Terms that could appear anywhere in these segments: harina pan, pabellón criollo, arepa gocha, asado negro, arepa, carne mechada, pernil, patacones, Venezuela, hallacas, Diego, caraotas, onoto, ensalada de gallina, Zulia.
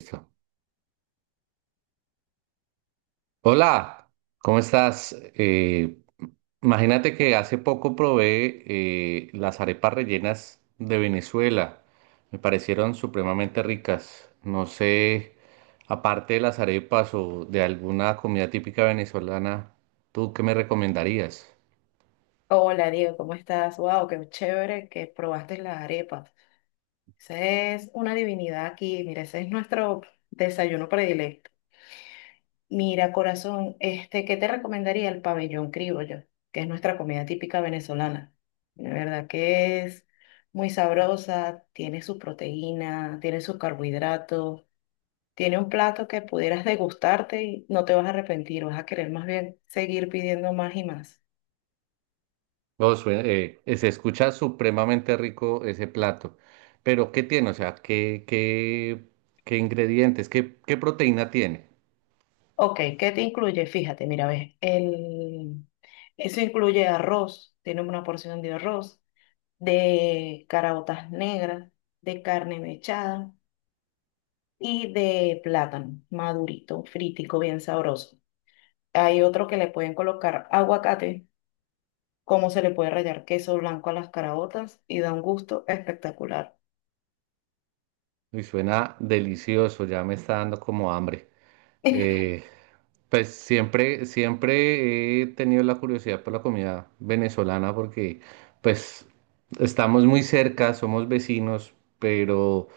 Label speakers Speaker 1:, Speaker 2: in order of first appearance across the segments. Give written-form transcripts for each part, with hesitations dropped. Speaker 1: Listo. Hola, ¿cómo estás? Imagínate que hace poco probé las arepas rellenas de Venezuela. Me parecieron supremamente ricas. No sé, aparte de las arepas o de alguna comida típica venezolana, ¿tú qué me recomendarías?
Speaker 2: Hola Diego, ¿cómo estás? Wow, qué chévere que probaste las arepas. Esa es una divinidad aquí. Mira, ese es nuestro desayuno predilecto. Mira, corazón, ¿qué te recomendaría el pabellón criollo, que es nuestra comida típica venezolana? De verdad que es muy sabrosa, tiene su proteína, tiene sus carbohidratos, tiene un plato que pudieras degustarte y no te vas a arrepentir, vas a querer más bien seguir pidiendo más y más.
Speaker 1: No, se escucha supremamente rico ese plato, pero ¿qué tiene? O sea, ¿qué ingredientes, qué proteína tiene?
Speaker 2: Ok, ¿qué te incluye? Fíjate, mira, ves, eso incluye arroz, tiene una porción de arroz, de caraotas negras, de carne mechada y de plátano madurito, fritico, bien sabroso. Hay otro que le pueden colocar aguacate, como se le puede rallar queso blanco a las caraotas y da un gusto espectacular.
Speaker 1: Y suena delicioso, ya me está dando como hambre. Eh, pues siempre he tenido la curiosidad por la comida venezolana porque pues estamos muy cerca, somos vecinos, pero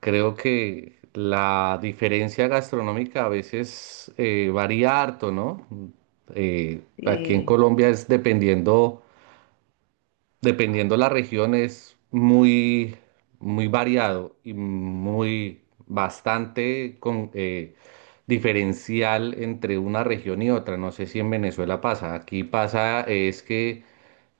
Speaker 1: creo que la diferencia gastronómica a veces varía harto, ¿no? Aquí en
Speaker 2: Sí,
Speaker 1: Colombia es dependiendo la región, es muy, muy variado y muy bastante con, diferencial entre una región y otra. No sé si en Venezuela pasa. Aquí pasa es que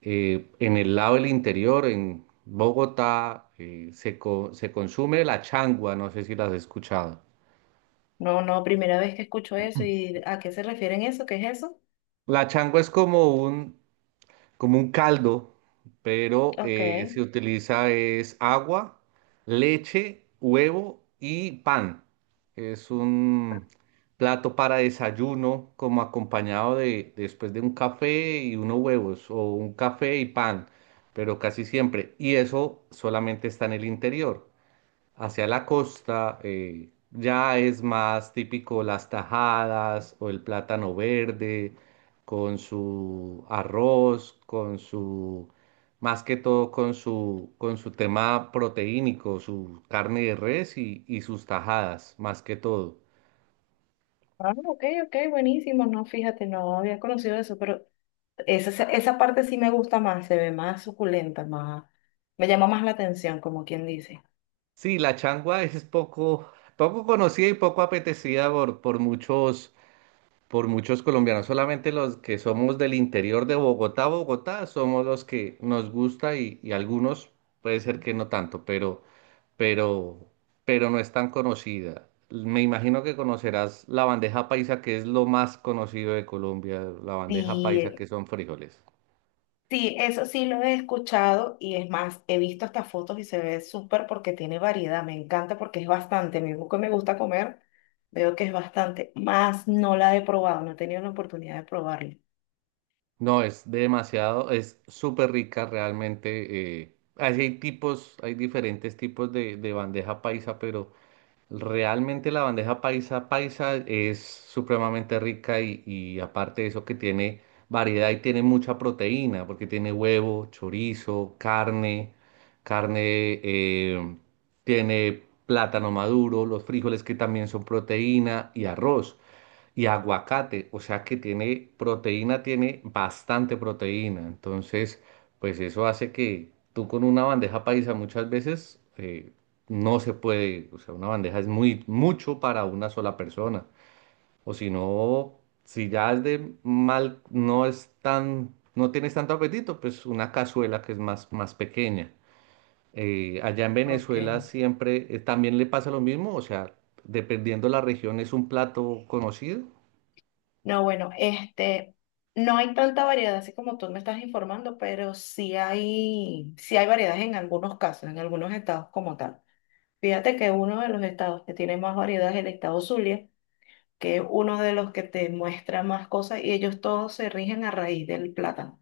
Speaker 1: en el lado del interior, en Bogotá, se consume la changua. No sé si las has escuchado.
Speaker 2: no, no, primera vez que escucho eso y ¿a qué se refieren eso? ¿Qué es eso?
Speaker 1: La changua es como un caldo, pero
Speaker 2: Ok.
Speaker 1: se utiliza es agua, leche, huevo y pan. Es un plato para desayuno, como acompañado de después de un café y unos huevos, o un café y pan, pero casi siempre. Y eso solamente está en el interior. Hacia la costa ya es más típico las tajadas o el plátano verde con su arroz, más que todo con su tema proteínico, su carne de res y sus tajadas, más que todo.
Speaker 2: Ah, ok, ok, buenísimo. No, fíjate, no había conocido eso, pero esa parte sí me gusta más, se ve más suculenta, más, me llama más la atención, como quien dice.
Speaker 1: Sí, la changua es poco conocida y poco apetecida por muchos colombianos, solamente los que somos del interior de Bogotá, somos los que nos gusta y algunos puede ser que no tanto, pero, pero no es tan conocida. Me imagino que conocerás la bandeja paisa, que es lo más conocido de Colombia, la bandeja
Speaker 2: Sí,
Speaker 1: paisa, que son frijoles.
Speaker 2: sí, eso sí lo he escuchado y es más, he visto hasta fotos y se ve súper porque tiene variedad, me encanta porque es bastante, mismo que me gusta comer, veo que es bastante, más no la he probado, no he tenido la oportunidad de probarla.
Speaker 1: No, es demasiado, es súper rica realmente. Así hay tipos, hay diferentes tipos de bandeja paisa, pero realmente la bandeja paisa es supremamente rica y aparte de eso que tiene variedad y tiene mucha proteína, porque tiene huevo, chorizo, carne, eh, tiene plátano maduro, los frijoles que también son proteína y arroz y aguacate, o sea que tiene proteína, tiene bastante proteína. Entonces, pues eso hace que tú con una bandeja paisa muchas veces no se puede, o sea, una bandeja es muy mucho para una sola persona. O si no, si ya es de mal, no es tan, no tienes tanto apetito, pues una cazuela que es más, más pequeña. Allá en
Speaker 2: Ok.
Speaker 1: Venezuela siempre también le pasa lo mismo, o sea, dependiendo la región es un plato conocido.
Speaker 2: No, bueno, no hay tanta variedad así como tú me estás informando, pero sí hay variedad en algunos casos, en algunos estados como tal. Fíjate que uno de los estados que tiene más variedad es el estado Zulia, que es uno de los que te muestra más cosas y ellos todos se rigen a raíz del plátano.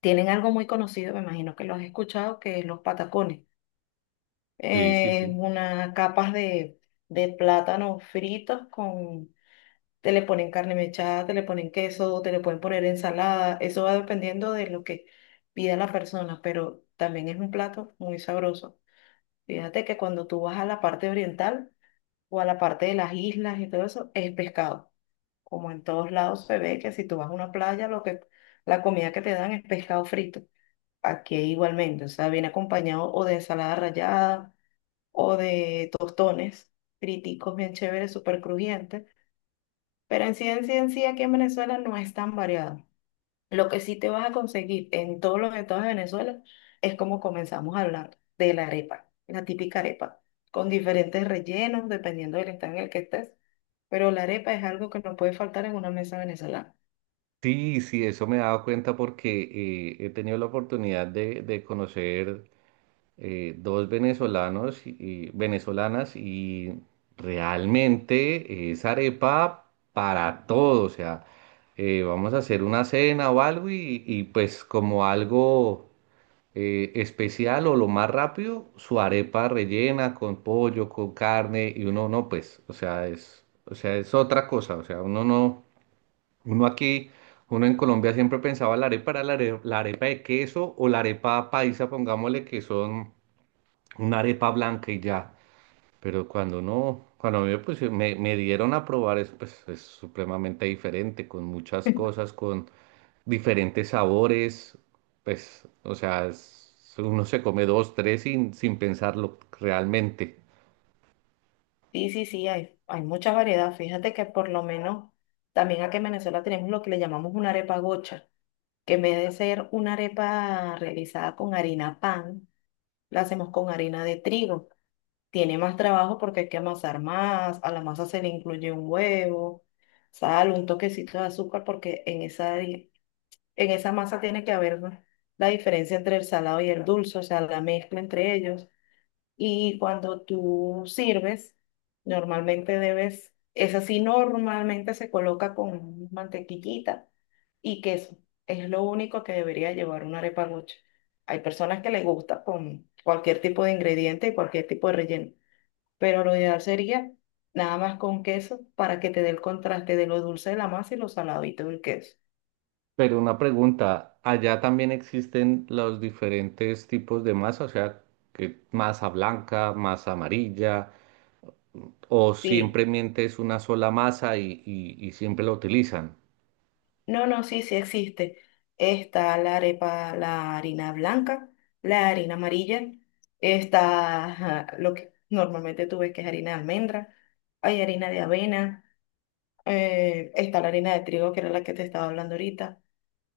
Speaker 2: Tienen algo muy conocido, me imagino que lo has escuchado, que es los patacones.
Speaker 1: Sí, sí,
Speaker 2: Eh,
Speaker 1: sí.
Speaker 2: una capas de plátano fritos te le ponen carne mechada, te le ponen queso, te le pueden poner ensalada, eso va dependiendo de lo que pida la persona, pero también es un plato muy sabroso. Fíjate que cuando tú vas a la parte oriental o a la parte de las islas y todo eso, es pescado. Como en todos lados se ve que si tú vas a una playa, lo que la comida que te dan es pescado frito. Aquí igualmente, o sea, viene acompañado o de ensalada rallada o de tostones friticos bien chéveres, súper crujientes pero en sí, en sí, en sí, aquí en Venezuela no es tan variado. Lo que sí te vas a conseguir en todos los estados de Venezuela es como comenzamos a hablar de la arepa, la típica arepa, con diferentes rellenos dependiendo del estado en el que estés. Pero la arepa es algo que no puede faltar en una mesa venezolana.
Speaker 1: Sí, sí, eso me he dado cuenta porque he tenido la oportunidad de conocer dos venezolanos y venezolanas y realmente es arepa para todo. O sea, vamos a hacer una cena o algo y pues como algo especial o lo más rápido, su arepa rellena con pollo, con carne y uno no, pues, o sea, es otra cosa. O sea, uno no. Uno aquí, uno en Colombia siempre pensaba la arepa era la arepa, de queso o la arepa paisa, pongámosle que son una arepa blanca y ya. Pero cuando no, cuando a mí me dieron a probar eso, pues es supremamente diferente, con muchas cosas, con diferentes sabores, pues, o sea, uno se come dos, tres sin pensarlo realmente.
Speaker 2: Sí, sí, sí, hay mucha variedad. Fíjate que por lo menos también aquí en Venezuela tenemos lo que le llamamos una arepa gocha, que en vez de ser una arepa realizada con harina pan, la hacemos con harina de trigo. Tiene más trabajo porque hay que amasar más, a la masa se le incluye un huevo, sal, un toquecito de azúcar porque en esa masa tiene que haber la diferencia entre el salado y el dulce, o sea, la mezcla entre ellos. Y cuando tú sirves, normalmente debes, esa sí normalmente se coloca con mantequillita y queso. Es lo único que debería llevar una arepa gocha. Hay personas que les gusta con cualquier tipo de ingrediente y cualquier tipo de relleno pero lo ideal sería nada más con queso para que te dé el contraste de lo dulce de la masa y lo saladito del queso.
Speaker 1: Pero una pregunta, ¿allá también existen los diferentes tipos de masa? O sea, que masa blanca, masa amarilla, o
Speaker 2: Sí,
Speaker 1: simplemente es una sola masa y siempre la utilizan.
Speaker 2: no, no, sí, sí existe. Está la arepa, la harina blanca, la harina amarilla, está ajá, lo que normalmente tú ves que es harina de almendra, hay harina de avena, está la harina de trigo, que era la que te estaba hablando ahorita,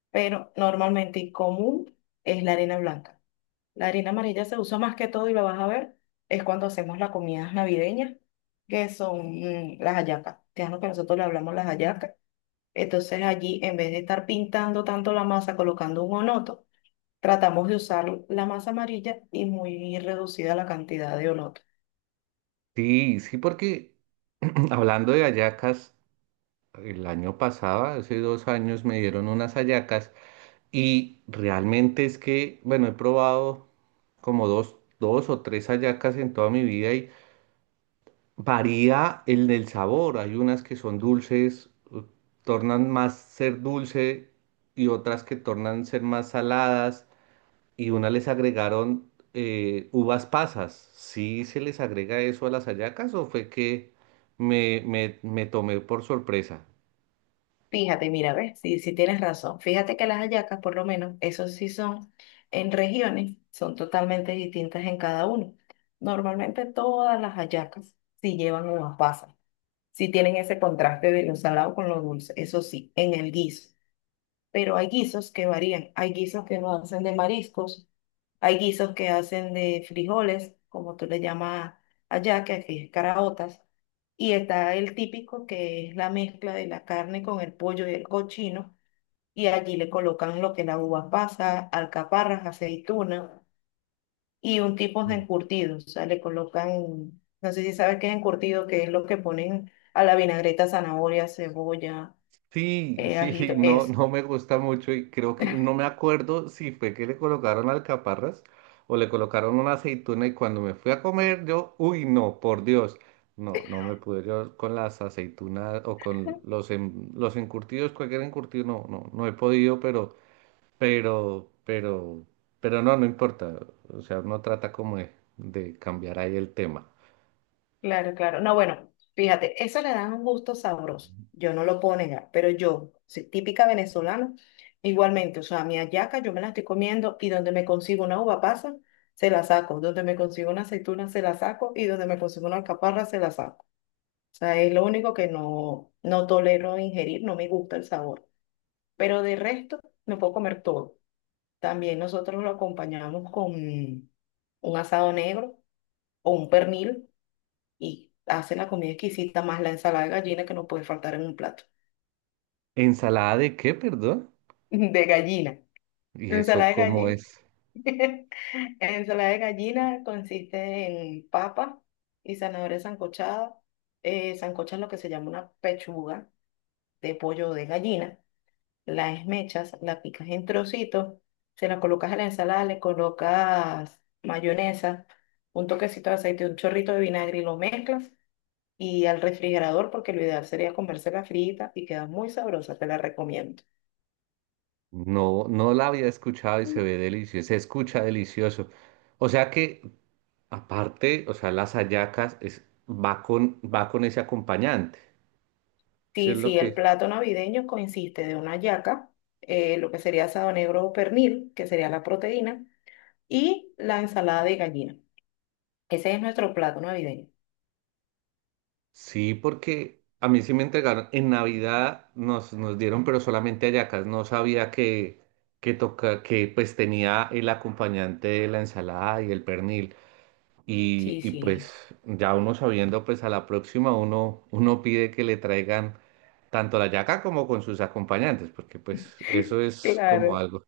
Speaker 2: pero normalmente y común es la harina blanca. La harina amarilla se usa más que todo y lo vas a ver, es cuando hacemos las comidas navideñas, que son las hallacas. Te que nosotros le hablamos las hallacas. Entonces allí, en vez de estar pintando tanto la masa, colocando un onoto, tratamos de usar la masa amarilla y muy reducida la cantidad de onoto.
Speaker 1: Sí, sí, porque hablando de hallacas, el año pasado, hace 2 años, me dieron unas hallacas y realmente es que, bueno, he probado como dos o tres hallacas en toda mi vida. Varía el del sabor. Hay unas que son dulces, tornan más ser dulce y otras que tornan ser más saladas. Y una les agregaron uvas pasas. ¿Sí se les agrega eso a las hallacas o fue que me tomé por sorpresa?
Speaker 2: Fíjate, mira, ves, sí, sí tienes razón. Fíjate que las hallacas, por lo menos, eso sí son en regiones, son totalmente distintas en cada uno. Normalmente todas las hallacas sí llevan unas pasas. Sí tienen ese contraste de lo salado con lo dulce, eso sí, en el guiso. Pero hay guisos que varían, hay guisos que no hacen de mariscos, hay guisos que hacen de frijoles, como tú le llamas allá, que aquí es caraotas, y está el típico que es la mezcla de la carne con el pollo y el cochino, y allí le colocan lo que es la uva pasa, alcaparras, aceituna y un tipo de encurtido, o sea, le colocan, no sé si sabes qué es encurtido, que es lo que ponen a la vinagreta, zanahoria, cebolla,
Speaker 1: Sí, sí,
Speaker 2: ajito,
Speaker 1: no,
Speaker 2: eso.
Speaker 1: no me gusta mucho y creo que no me acuerdo si fue que le colocaron alcaparras o le colocaron una aceituna y cuando me fui a comer yo, uy, no, por Dios, no, no me pude yo con las aceitunas o con los encurtidos, cualquier encurtido, no, no, no he podido, pero, pero, pero no, no importa, o sea, uno trata como de cambiar ahí el tema.
Speaker 2: Claro, claro. No, bueno, fíjate, eso le da un gusto sabroso. Yo no lo puedo negar, pero yo, soy típica venezolana, igualmente, o sea, mi hallaca yo me la estoy comiendo y donde me consigo una uva pasa, se la saco, donde me consigo una aceituna, se la saco y donde me consigo una alcaparra, se la saco. O sea, es lo único que no tolero ingerir, no me gusta el sabor. Pero de resto, me puedo comer todo. También nosotros lo acompañamos con un asado negro o un pernil y hacen la comida exquisita más la ensalada de gallina que no puede faltar en un plato.
Speaker 1: ¿Ensalada de qué, perdón?
Speaker 2: De gallina.
Speaker 1: ¿Y
Speaker 2: Ensalada
Speaker 1: eso
Speaker 2: de
Speaker 1: cómo
Speaker 2: gallina.
Speaker 1: es?
Speaker 2: Ensalada de gallina consiste en papa y zanahoria sancochada. Sancocha es lo que se llama una pechuga de pollo de gallina la esmechas, la picas en trocitos, se la colocas a la ensalada, le colocas mayonesa, un toquecito de aceite, un chorrito de vinagre y lo mezclas y al refrigerador porque lo ideal sería comérsela frita y queda muy sabrosa, te la recomiendo.
Speaker 1: No, no la había escuchado y se
Speaker 2: Mm.
Speaker 1: ve delicioso, se escucha delicioso. O sea que, aparte, o sea, las hallacas va con ese acompañante. Sí, es
Speaker 2: Sí,
Speaker 1: lo
Speaker 2: sí, el
Speaker 1: que.
Speaker 2: plato navideño consiste de una yaca, lo que sería asado negro o pernil, que sería la proteína, y la ensalada de gallina. Ese es nuestro plato navideño.
Speaker 1: Sí, porque a mí sí me entregaron. En Navidad nos dieron, pero solamente hallacas. No sabía que pues tenía el acompañante de la ensalada y el pernil. Y,
Speaker 2: Sí,
Speaker 1: y
Speaker 2: sí.
Speaker 1: pues ya uno sabiendo, pues a la próxima uno pide que le traigan tanto la yaca como con sus acompañantes, porque pues eso es como
Speaker 2: Claro.
Speaker 1: algo.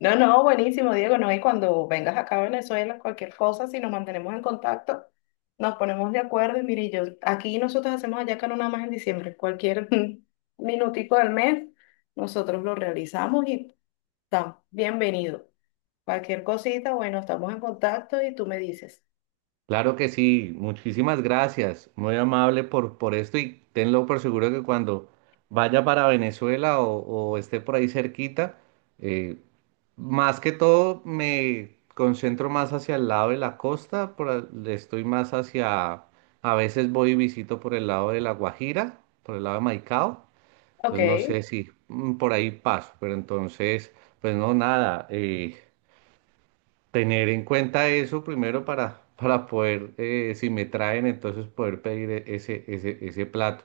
Speaker 2: No, no, buenísimo, Diego. No, y cuando vengas acá a Venezuela, cualquier cosa, si nos mantenemos en contacto, nos ponemos de acuerdo. Y mire, yo aquí nosotros hacemos hallaca no nada más en diciembre, cualquier minutico del mes, nosotros lo realizamos y está bienvenido. Cualquier cosita, bueno, estamos en contacto y tú me dices,
Speaker 1: Claro que sí, muchísimas gracias, muy amable por esto y tenlo por seguro que cuando vaya para Venezuela o esté por ahí cerquita, eh, más que todo me concentro más hacia el lado de la costa, estoy más hacia, a veces voy y visito por el lado de La Guajira, por el lado de Maicao,
Speaker 2: ok,
Speaker 1: entonces no sé si por ahí paso, pero entonces, pues no, nada. Tener en cuenta eso primero para poder, si me traen, entonces poder pedir ese plato.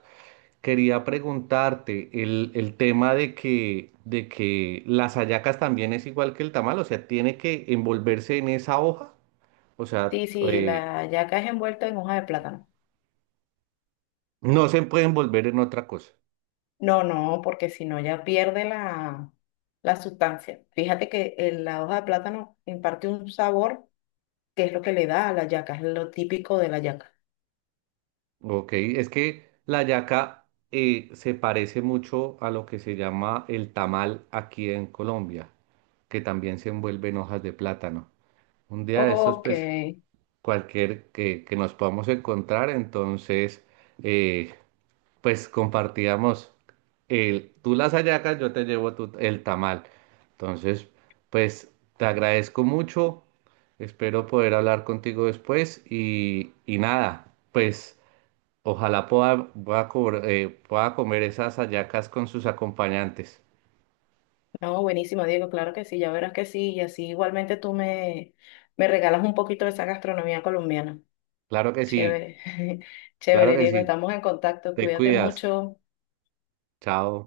Speaker 1: Quería preguntarte el tema de que las hallacas también es igual que el tamal, o sea, tiene que envolverse en esa hoja, o sea,
Speaker 2: sí, sí, la hallaca es envuelta en hoja de plátano.
Speaker 1: no se puede envolver en otra cosa,
Speaker 2: No, no, porque si no ya pierde la sustancia. Fíjate que la hoja de plátano imparte un sabor, que es lo que le da a la yaca, es lo típico de la yaca.
Speaker 1: ¿ok? Es que la hallaca se parece mucho a lo que se llama el tamal aquí en Colombia, que también se envuelve en hojas de plátano. Un día de estos,
Speaker 2: Ok.
Speaker 1: pues, cualquier que nos podamos encontrar, entonces, eh, pues compartíamos tú las hallacas, yo te llevo el tamal. Entonces, pues, te agradezco mucho, espero poder hablar contigo después y nada, pues, ojalá pueda comer esas hallacas con sus acompañantes.
Speaker 2: No, buenísimo, Diego, claro que sí, ya verás que sí, y así igualmente tú me regalas un poquito de esa gastronomía colombiana.
Speaker 1: Claro que sí,
Speaker 2: Chévere,
Speaker 1: claro
Speaker 2: chévere,
Speaker 1: que
Speaker 2: Diego,
Speaker 1: sí,
Speaker 2: estamos en contacto,
Speaker 1: te
Speaker 2: cuídate
Speaker 1: cuidas,
Speaker 2: mucho.
Speaker 1: chao.